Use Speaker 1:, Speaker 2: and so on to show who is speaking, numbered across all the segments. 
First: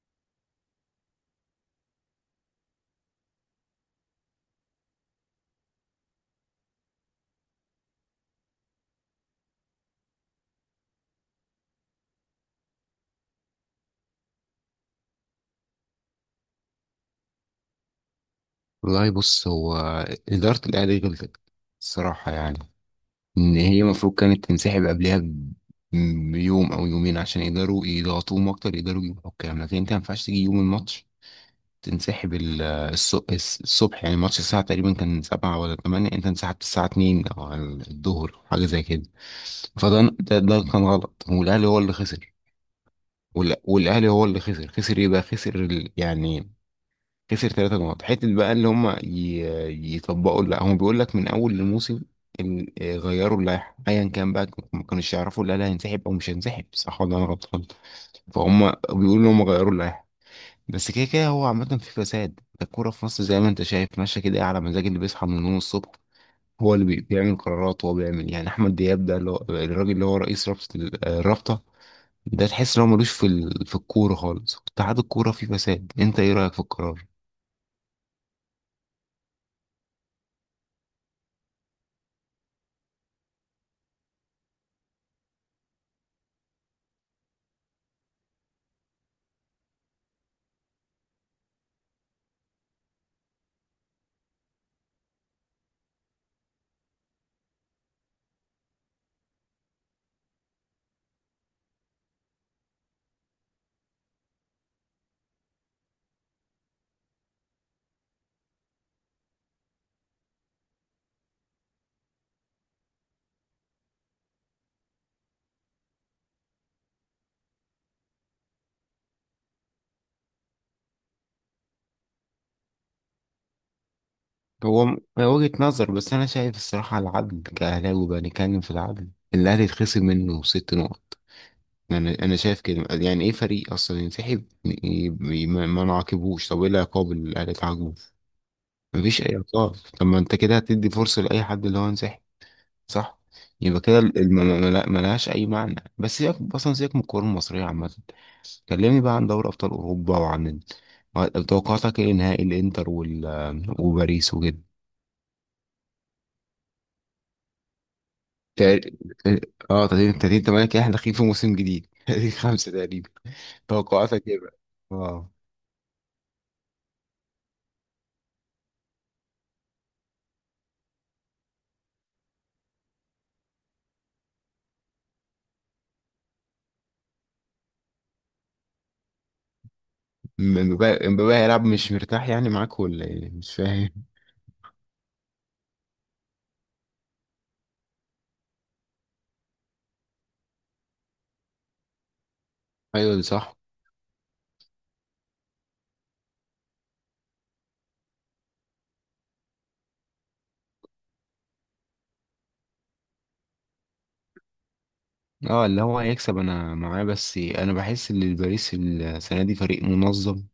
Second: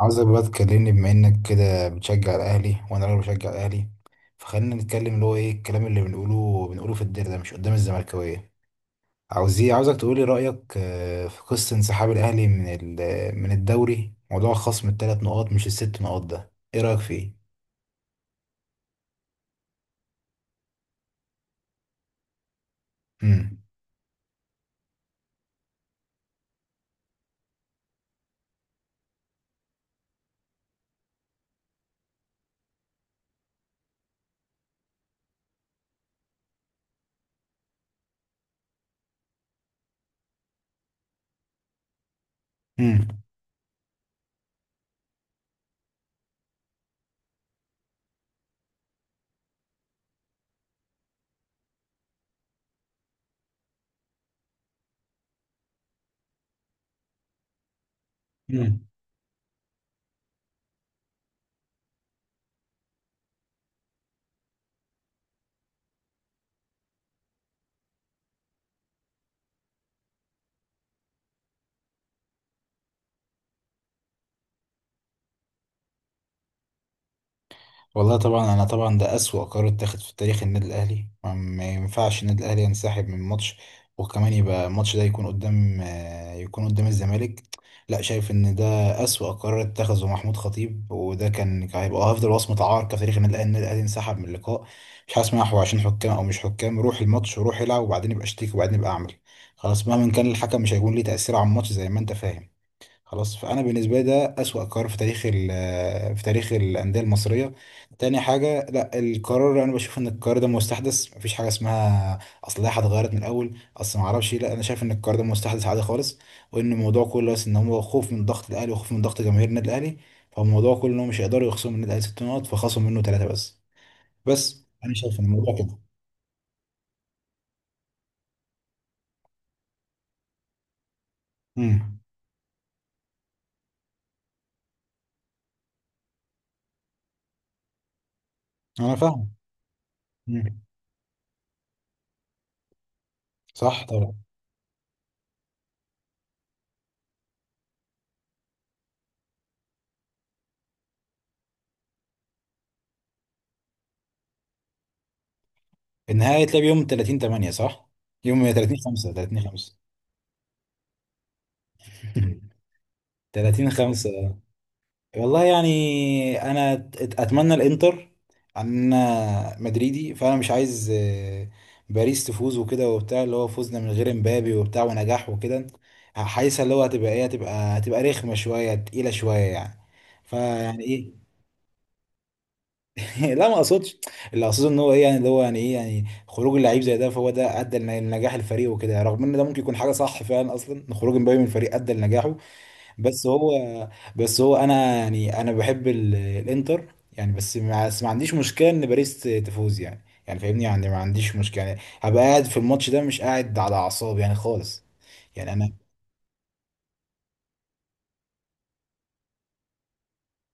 Speaker 1: عاوزك بقى تكلمني بما انك كده بتشجع الاهلي وانا راجل بشجع الاهلي. فخلينا نتكلم اللي هو ايه الكلام اللي بنقوله في الدير ده، مش قدام الزملكاويه. عاوز ايه؟ عاوزك تقولي رايك، في قصه انسحاب الاهلي من الدوري، موضوع خصم الثلاث نقاط مش الست نقاط، ده ايه رايك فيه؟
Speaker 2: والله بص هو، إدارة الأهلي غلطت الصراحة، يعني إن
Speaker 1: امم.
Speaker 2: هي المفروض كانت تنسحب قبلها بيوم أو يومين عشان يقدروا يضغطوهم أكتر، يقدروا يجيبوا حكام. لكن أنت مينفعش تيجي يوم الماتش تنسحب الصبح. يعني الماتش الساعة تقريبا كان سبعة ولا تمانية، أنت انسحبت الساعة اتنين أو على الظهر حاجة زي كده. فده ده, ده كان غلط والأهلي هو اللي خسر. والأهلي هو اللي خسر. خسر إيه بقى؟ خسر يعني خسر 3 نقط حتة بقى اللي هم يطبقوا. لا، هم بيقول لك من أول الموسم غيروا اللائحة، أيا كان بقى، ما كانوش يعرفوا لا لا هينسحب أو مش هينسحب، صح ولا أنا غلطان؟ فهم
Speaker 1: امم.
Speaker 2: بيقولوا إن هم غيروا اللائحة. بس كده كده هو عامة في فساد الكورة في مصر، زي ما أنت شايف ماشية كده، إيه، على مزاج اللي بيصحى من النوم الصبح هو اللي بيعمل قرارات. هو بيعمل يعني أحمد دياب ده اللي هو الراجل اللي هو رئيس رابطة الرابطة ده، تحس إن هو ملوش في في الكورة خالص. اتحاد الكورة فيه فساد. أنت إيه رأيك في القرار؟
Speaker 1: والله طبعا، انا طبعا ده اسوأ قرار اتاخد في تاريخ النادي الاهلي. ما ينفعش النادي الاهلي ينسحب من ماتش، وكمان يبقى الماتش ده يكون قدام الزمالك. لا، شايف ان ده اسوأ قرار اتخذه محمود خطيب، وده كان هيبقى افضل وصمة عار في تاريخ النادي الاهلي. النادي الاهلي انسحب من اللقاء؟ مش هسمع. هو عشان حكام او مش حكام، روح الماتش وروح العب، وبعدين يبقى اشتكي وبعدين يبقى اعمل. خلاص، مهما كان الحكم مش هيكون ليه تأثير على الماتش، زي ما انت فاهم. خلاص. فانا بالنسبه لي ده اسوأ قرار في تاريخ الانديه المصريه. تاني حاجه، لا القرار، انا بشوف ان القرار ده مستحدث، مفيش حاجه اسمها اصل لائحه اتغيرت من الاول، اصل ما اعرفش إيه. لا، انا شايف ان القرار ده مستحدث عادي خالص، وان الموضوع كله بس ان هو خوف من ضغط الاهلي وخوف من ضغط جماهير النادي الاهلي. فالموضوع كله ان هم مش هيقدروا يخصموا من النادي الاهلي ست نقط فخصموا منه ثلاثه بس
Speaker 2: هو
Speaker 1: انا شايف ان
Speaker 2: وجهة
Speaker 1: الموضوع كده.
Speaker 2: نظر، بس أنا شايف الصراحة العدل، كأهلاوي بقى نتكلم في العدل، الأهلي يتخصم منه 6 نقط.
Speaker 1: امم.
Speaker 2: يعني أنا شايف كده. يعني إيه فريق أصلا ينسحب ما نعاقبوش؟ طب إيه العقاب اللي الأهلي اتعاقبه؟
Speaker 1: انا
Speaker 2: مفيش
Speaker 1: فاهم.
Speaker 2: أي عقاب. طب ما أنت كده
Speaker 1: امم.
Speaker 2: هتدي فرصة لأي حد اللي هو ينسحب، صح؟ يبقى
Speaker 1: صح
Speaker 2: كده
Speaker 1: طبعا.
Speaker 2: ملهاش أي معنى. بس سيبك أصلا، سيبك من الكورة المصرية عامة. كلمني بقى عن دوري أبطال أوروبا وعن توقعاتك إيه؟ نهائي الإنتر وباريس وكده.
Speaker 1: النهائي هيتلعب يوم 30 8، صح؟ يوم 30
Speaker 2: تق-
Speaker 1: 5. 30 5.
Speaker 2: اه 30 30 8 كده احنا داخلين في موسم جديد 30 5 تقريبا.
Speaker 1: 30
Speaker 2: توقعاتك
Speaker 1: 5.
Speaker 2: ايه بقى؟ اه.
Speaker 1: والله يعني، انا اتمنى الانتر، عن انا مدريدي، فانا مش عايز باريس تفوز وكده وبتاع، اللي هو فوزنا من غير امبابي وبتاع ونجاح وكده، حاسسها اللي هو هتبقى ايه، هتبقى رخمه شويه، تقيله شويه يعني. فيعني
Speaker 2: امبابي
Speaker 1: ايه.
Speaker 2: امبابي هيلعب مش مرتاح يعني معاك، ولا ايه؟
Speaker 1: لا، ما
Speaker 2: مش فاهم
Speaker 1: اقصدش. اللي اقصده ان هو ايه يعني، اللي هو يعني ايه، يعني خروج اللعيب زي ده، فهو ده ادى لنجاح الفريق وكده، رغم ان ده ممكن يكون حاجه صح فعلا، اصلا ان خروج امبابي من الفريق ادى لنجاحه.
Speaker 2: ايوه، دي
Speaker 1: بس هو
Speaker 2: صح.
Speaker 1: بس هو انا يعني، انا بحب الانتر يعني، بس ما عنديش مشكله ان باريس تفوز يعني، يعني فاهمني يعني، ما عنديش مشكله. يعني هبقى قاعد في الماتش ده مش قاعد على اعصابي يعني خالص. يعني
Speaker 2: اه
Speaker 1: انا.
Speaker 2: اللي هو هيكسب انا معاه، بس انا بحس ان الباريس السنه دي فريق منظم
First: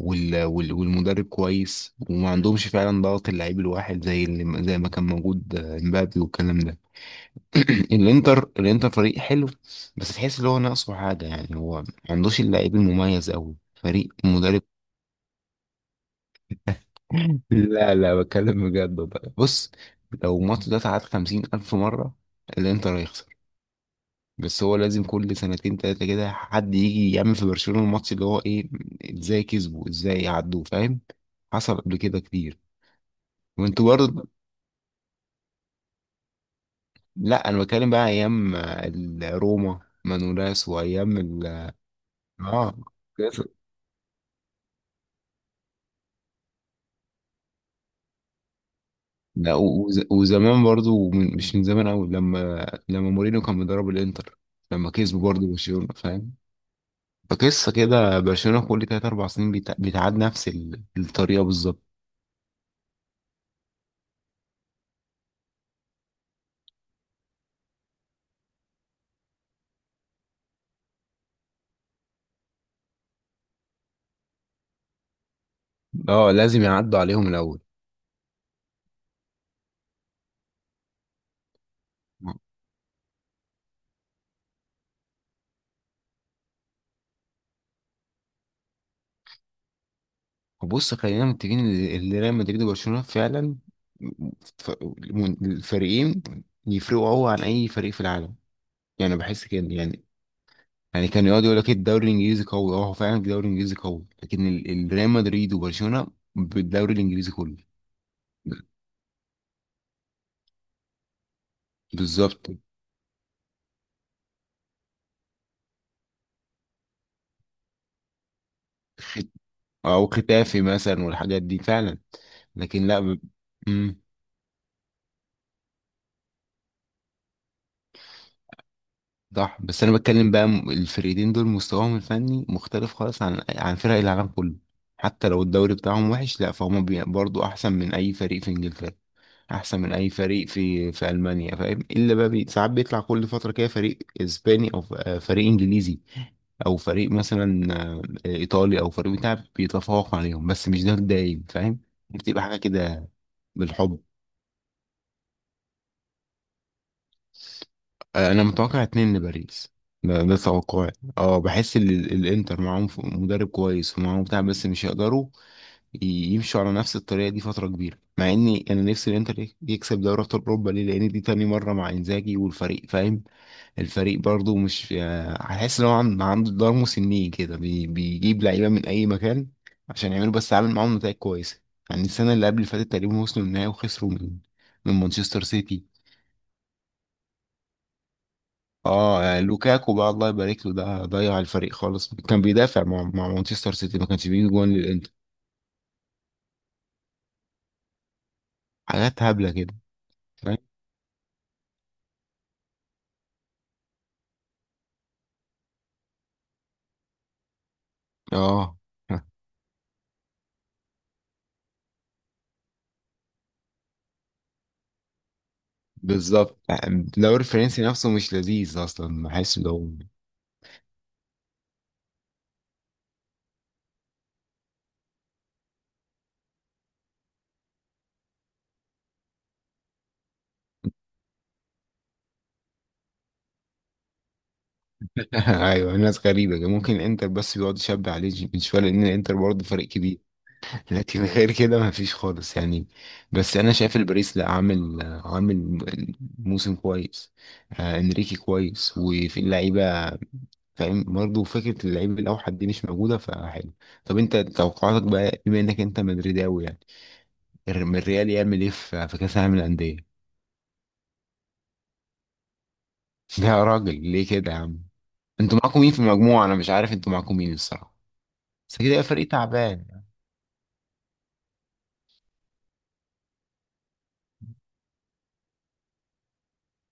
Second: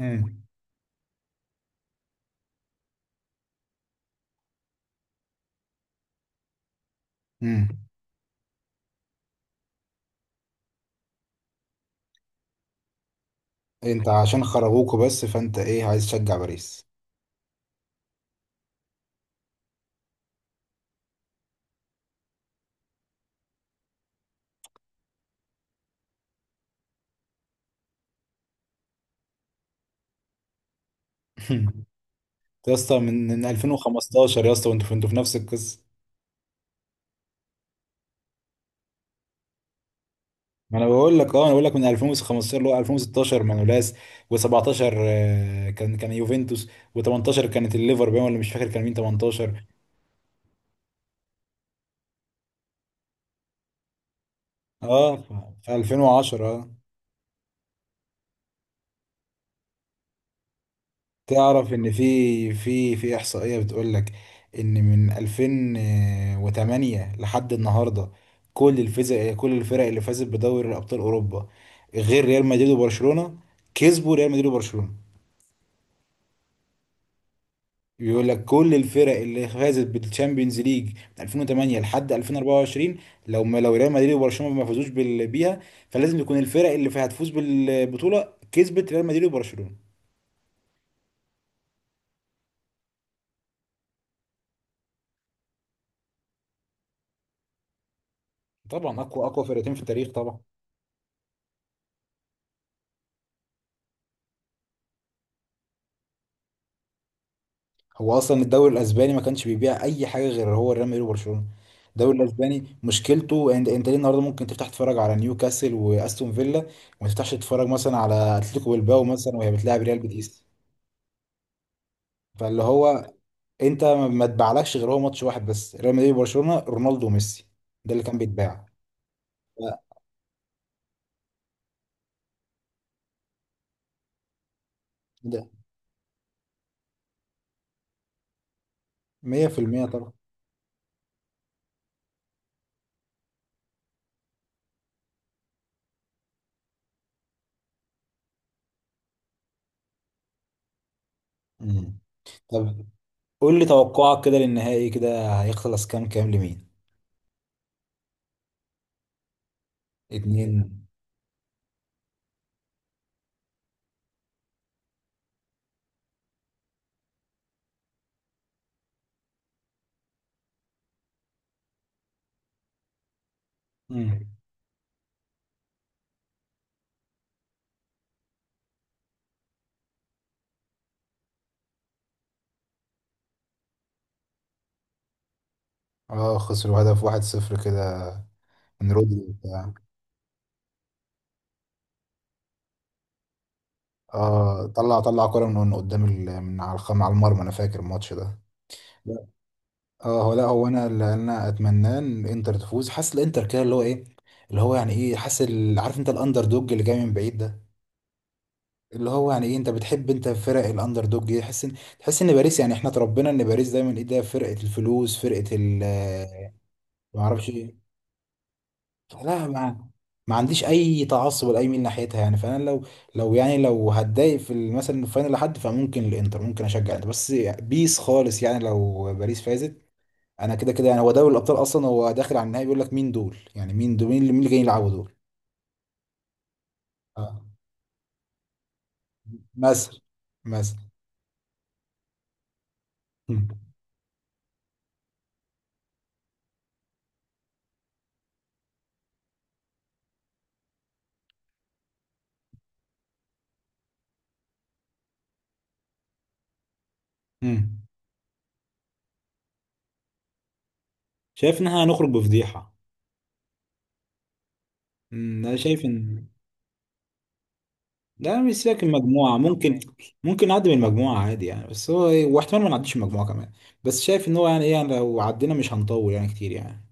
Speaker 2: والمدرب كويس، وما عندهمش فعلا ضغط اللعيب الواحد زي ما كان موجود، امبابي والكلام ده.
Speaker 1: امم.
Speaker 2: الانتر فريق حلو، بس تحس ان هو ناقصه حاجه. يعني هو ما عندوش اللعيب المميز قوي،
Speaker 1: انت
Speaker 2: فريق
Speaker 1: عشان
Speaker 2: مدرب.
Speaker 1: خرجوكوا بس فانت ايه؟ عايز تشجع باريس.
Speaker 2: لا لا، بتكلم بجد. والله بص، لو الماتش ده اتعاد 50,000 مرة الإنتر هيخسر. بس هو لازم كل سنتين تلاتة كده حد يجي يعمل في برشلونة الماتش اللي هو إيه، إزاي كسبوا، إزاي عدوا، فاهم؟ حصل قبل كده كتير.
Speaker 1: يا اسطى، من
Speaker 2: وأنتوا برضه.
Speaker 1: 2015 يا اسطى، وانتوا انتوا في نفس القصه.
Speaker 2: لأ أنا بتكلم بقى أيام روما مانولاس،
Speaker 1: ما انا
Speaker 2: وأيام
Speaker 1: بقول لك اه انا بقول لك من 2015، اللي
Speaker 2: آه.
Speaker 1: هو 2016 مانولاس، و17 كان يوفنتوس. و18 كانت الليفر باين، ولا مش فاكر كان مين
Speaker 2: لا
Speaker 1: 18.
Speaker 2: وزمان برضو مش من زمان قوي لما مورينيو كان بيدرب الانتر، لما
Speaker 1: اه،
Speaker 2: كسبوا برضو
Speaker 1: في
Speaker 2: برشلونة فاهم.
Speaker 1: 2010.
Speaker 2: فقصة كده برشلونة كل تلات أربع سنين بتعاد نفس الطريقة
Speaker 1: تعرف
Speaker 2: بالظبط.
Speaker 1: ان في احصائيه بتقول لك ان من 2008 لحد النهارده، كل الفرق اللي فازت بدوري الابطال اوروبا غير ريال مدريد وبرشلونه، كسبوا ريال مدريد وبرشلونه.
Speaker 2: اه لازم يعدوا عليهم الأول.
Speaker 1: بيقول لك كل الفرق اللي فازت بالتشامبيونز ليج من 2008 لحد 2024، لو ريال مدريد وبرشلونه ما فازوش بيها، فلازم يكون الفرق اللي فيها هتفوز بالبطوله كسبت ريال مدريد وبرشلونه.
Speaker 2: بص خلينا متفقين إن ريال مدريد وبرشلونة فعلا، ف- الفريقين يفرقوا قوي عن أي فريق في العالم.
Speaker 1: طبعا،
Speaker 2: يعني
Speaker 1: اقوى
Speaker 2: بحس كده.
Speaker 1: فرقتين في
Speaker 2: يعني
Speaker 1: التاريخ طبعا.
Speaker 2: يعني كان يقعد يقول لك الدوري الانجليزي قوي، اه هو فعلا الدوري الانجليزي قوي، لكن ريال مدريد وبرشلونه بالدوري الانجليزي كله.
Speaker 1: هو اصلا الدوري الاسباني ما كانش بيبيع اي حاجه غير هو ريال مدريد وبرشلونه. الدوري
Speaker 2: بالظبط.
Speaker 1: الاسباني مشكلته، انت ليه النهارده ممكن تفتح تتفرج على نيوكاسل واستون فيلا، وما تفتحش تتفرج مثلا على اتلتيكو بالباو
Speaker 2: خت-
Speaker 1: مثلا وهي بتلاعب ريال
Speaker 2: او
Speaker 1: بيتيس.
Speaker 2: ختافي مثلا والحاجات دي فعلا.
Speaker 1: فاللي
Speaker 2: لكن لا
Speaker 1: هو، انت
Speaker 2: مم.
Speaker 1: ما اتباعلكش غير هو ماتش واحد بس، ريال مدريد وبرشلونه، رونالدو وميسي، ده اللي كان بيتباع.
Speaker 2: صح.
Speaker 1: لا،
Speaker 2: بس انا بتكلم بقى الفرقتين دول مستواهم الفني مختلف خالص عن فرق العالم كله. حتى لو
Speaker 1: ده
Speaker 2: الدوري بتاعهم وحش، لا فهم برضو احسن من اي فريق في انجلترا، احسن
Speaker 1: 100%
Speaker 2: من اي
Speaker 1: طبعا.
Speaker 2: فريق في المانيا، فاهم؟ الا بقى ساعات بيطلع كل فتره كده فريق اسباني او فريق انجليزي، او فريق مثلا، ايطالي، او فريق بتاع بيتفوق عليهم، بس مش ده الدايم فاهم.
Speaker 1: مم.
Speaker 2: بتبقى حاجه
Speaker 1: طب
Speaker 2: كده.
Speaker 1: قول لي
Speaker 2: بالحب،
Speaker 1: توقعك كده للنهائي، كده هيخلص كام كام لمين؟
Speaker 2: انا متوقع اتنين لباريس. ده
Speaker 1: اتنين.
Speaker 2: توقعي. اه بحس ان الانتر معاهم مدرب كويس ومعاهم بتاع، بس مش هيقدروا ي- يمشوا على نفس الطريقه دي فتره كبيره، مع اني انا نفسي الانتر يكسب دوري ابطال اوروبا، ليه؟ لان دي تاني مره مع انزاجي، والفريق فاهم. الفريق
Speaker 1: مم.
Speaker 2: برضو مش، هحس ان هو عنده دار مسنين كده، بيجيب لعيبه من اي مكان عشان يعملوا، بس عامل معاهم نتائج كويسه. يعني السنه اللي قبل اللي فاتت تقريبا وصلوا النهائي وخسروا من مانشستر سيتي.
Speaker 1: اه، خسروا هدف واحد صفر كده، من رودري
Speaker 2: اه
Speaker 1: وبتاع.
Speaker 2: لوكاكو بقى الله يبارك له، ده ضيع الفريق خالص، كان بيدافع مع مانشستر سيتي، ما كانش بيجي
Speaker 1: اه،
Speaker 2: جوان
Speaker 1: طلع
Speaker 2: للانتر.
Speaker 1: طلع كرة من قدام من على على المرمى، انا فاكر الماتش ده.
Speaker 2: حاجات
Speaker 1: لا.
Speaker 2: هبله كده.
Speaker 1: اه هو لا
Speaker 2: فاهم.
Speaker 1: هو انا اللي انا اتمناه ان انتر تفوز. حاسس الانتر كده اللي هو ايه، اللي هو يعني ايه، عارف انت الاندر دوج اللي جاي من بعيد ده،
Speaker 2: اه
Speaker 1: اللي هو يعني ايه، انت بتحب فرق الاندر دوج دي، تحس ان باريس يعني، احنا اتربينا ان باريس دايما ايه، ده فرقه الفلوس، فرقه ال آه،
Speaker 2: بالظبط. يعني
Speaker 1: ما
Speaker 2: الدوري
Speaker 1: اعرفش
Speaker 2: الفرنسي
Speaker 1: ايه.
Speaker 2: نفسه مش لذيذ اصلا،
Speaker 1: لا،
Speaker 2: بحس ده
Speaker 1: ما عنديش اي تعصب لاي ميل ناحيتها يعني. فانا لو لو يعني لو هتضايق في مثلا الفاينل لحد، فممكن الانتر، ممكن اشجع الانتر، بس بيس خالص يعني لو باريس فازت. انا كده كده يعني، هو دوري الابطال اصلا هو داخل على النهائي، بيقول لك مين دول يعني، مين دول، مين اللي جايين يلعبوا دول.
Speaker 2: ايوه، الناس غريبه كده. ممكن الانتر
Speaker 1: آه.
Speaker 2: بس بيقعد يشبع عليه من شويه، لان الانتر برضه فريق
Speaker 1: مثلا.
Speaker 2: كبير
Speaker 1: مثلا.
Speaker 2: لكن غير كده ما فيش خالص يعني.
Speaker 1: مم.
Speaker 2: بس انا شايف الباريس لا، عامل موسم كويس. آه انريكي كويس وفي اللعيبه، فاهم برضه. فكره اللعيب الاوحد دي مش موجوده، فحلو. طب انت توقعاتك بقى، بما انك انت مدريداوي يعني،
Speaker 1: مم.
Speaker 2: الريال يعمل ايه في كاس العالم للانديه؟
Speaker 1: شايف ان احنا هنخرج بفضيحه.
Speaker 2: ده يا راجل ليه كده يا عم.
Speaker 1: انا
Speaker 2: انتوا معاكم
Speaker 1: شايف
Speaker 2: مين في
Speaker 1: ان،
Speaker 2: المجموعه؟ انا مش عارف انتوا معاكم مين الصراحه.
Speaker 1: لا مش،
Speaker 2: بس
Speaker 1: سيبك
Speaker 2: كده
Speaker 1: من
Speaker 2: يبقى فريق
Speaker 1: المجموعه، ممكن
Speaker 2: تعبان.
Speaker 1: ممكن نعدي من المجموعه عادي يعني، بس هو ايه، واحتمال ما نعديش من المجموعه كمان. بس شايف ان هو يعني ايه، يعني لو عدينا مش هنطول يعني كتير يعني.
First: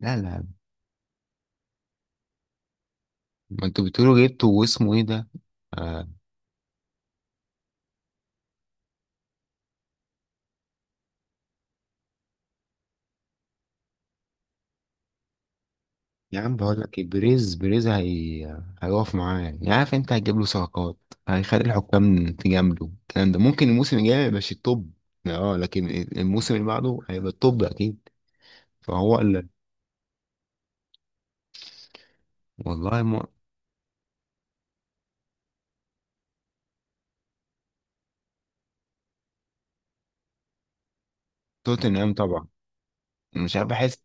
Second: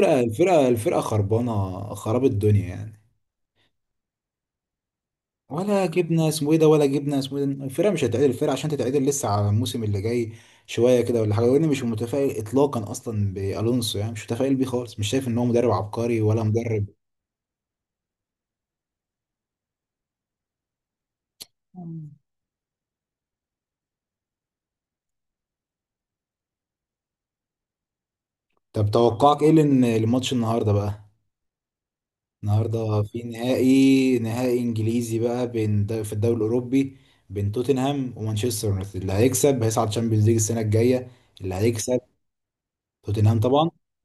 Speaker 2: لا لا،
Speaker 1: الفرقه الفرقه خربانه خراب الدنيا يعني.
Speaker 2: ما انتوا بتقولوا جبته واسمه ايه ده.
Speaker 1: ولا
Speaker 2: آه.
Speaker 1: جبنا اسمه ايه ده، ولا جبنا اسمه ايه ده، الفرقه مش هتتعدل. الفرقه عشان تتعدل لسه على الموسم اللي جاي شويه كده ولا حاجه. وانا مش متفائل اطلاقا، اصلا بالونسو يعني مش متفائل بيه خالص، مش شايف ان هو مدرب عبقري
Speaker 2: يا
Speaker 1: ولا
Speaker 2: عم بقول
Speaker 1: مدرب.
Speaker 2: لك ايه، بريز هيقف معاه، يعني عارف انت هتجيب له صفقات، هيخلي الحكام تجامله، الكلام ده ممكن الموسم الجاي ما يبقاش التوب، اه لكن الموسم اللي بعده هيبقى التوب اكيد.
Speaker 1: طب
Speaker 2: فهو
Speaker 1: توقعك
Speaker 2: اللي.
Speaker 1: ايه للماتش النهارده بقى؟ النهارده
Speaker 2: والله
Speaker 1: في
Speaker 2: ما...
Speaker 1: نهائي انجليزي بقى، في الدوري الاوروبي، بين توتنهام ومانشستر يونايتد. اللي هيكسب هيصعد تشامبيونز ليج السنه الجايه. اللي هيكسب؟
Speaker 2: توتنهام طبعا.
Speaker 1: توتنهام
Speaker 2: مش عارف،
Speaker 1: طبعا.
Speaker 2: بحس.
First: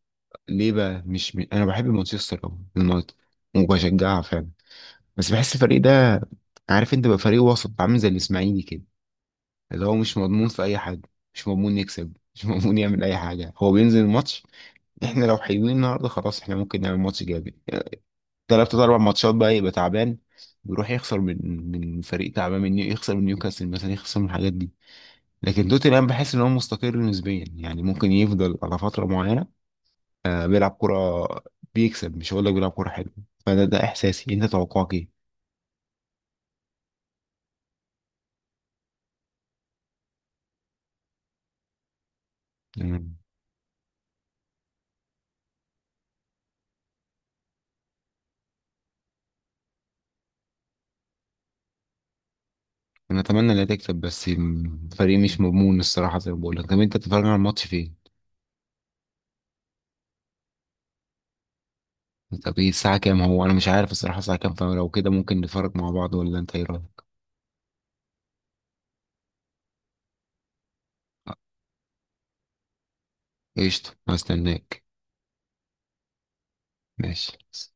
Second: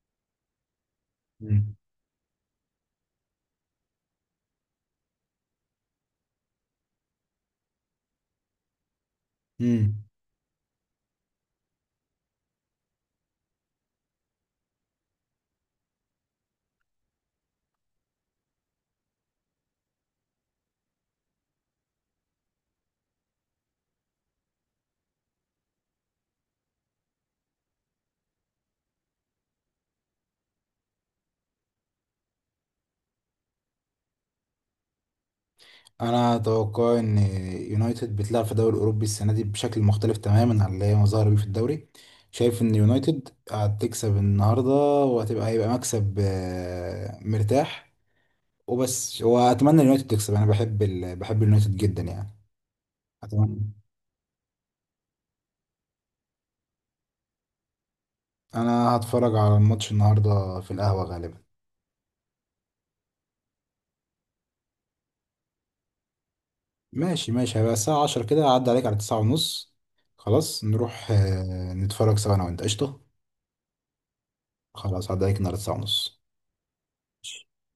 Speaker 2: ليه بقى؟ مش انا
Speaker 1: مم.
Speaker 2: بحب مانشستر أوي، يونايتد، وبشجعها فعلا، بس بحس الفريق ده، عارف انت بقى، فريق وسط عامل زي الاسماعيلي كده، اللي هو
Speaker 1: مم.
Speaker 2: مش مضمون في اي حاجه، مش مضمون يكسب مش مضمون يعمل اي حاجه، هو بينزل الماتش احنا لو حلوين النهارده خلاص احنا ممكن نعمل ماتش جامد، تلات اربع ماتشات بقى يبقى تعبان بيروح يخسر من فريق تعبان، من يخسر من نيوكاسل مثلا، يخسر من الحاجات دي. لكن توتنهام بحس ان هو مستقر نسبيا، يعني ممكن يفضل على فتره معينه، بيلعب كرة، بيكسب، مش هقول لك بيلعب كرة حلوة. فده احساسي. انت توقعك ايه؟
Speaker 1: انا اتوقع ان يونايتد بتلعب في الدوري الاوروبي السنه دي بشكل مختلف تماما عن اللي هي ظاهره بيه في الدوري. شايف ان
Speaker 2: مم.
Speaker 1: يونايتد هتكسب النهارده، هيبقى مكسب مرتاح. وبس، واتمنى اليونايتد تكسب، انا بحب اليونايتد جدا يعني.
Speaker 2: انا اتمنى انها
Speaker 1: اتمنى.
Speaker 2: تكسب بس الفريق مش مضمون الصراحة زي ما بقول لك. طب انت بتتفرج على الماتش فين؟
Speaker 1: انا هتفرج على الماتش النهارده في القهوه غالبا.
Speaker 2: طب ايه الساعة كام؟ هو انا مش عارف الصراحة الساعة كام، فلو كده ممكن نتفرج مع بعض، ولا انت ايه رأيك؟
Speaker 1: ماشي ماشي، هيبقى الساعه 10 كده، هعدي عليك على 9 ونص. خلاص، نروح نتفرج سوا انا وانت، قشطه.
Speaker 2: قشطة هستناك.
Speaker 1: خلاص هعدي عليك النهارده 9 ونص.
Speaker 2: ماشي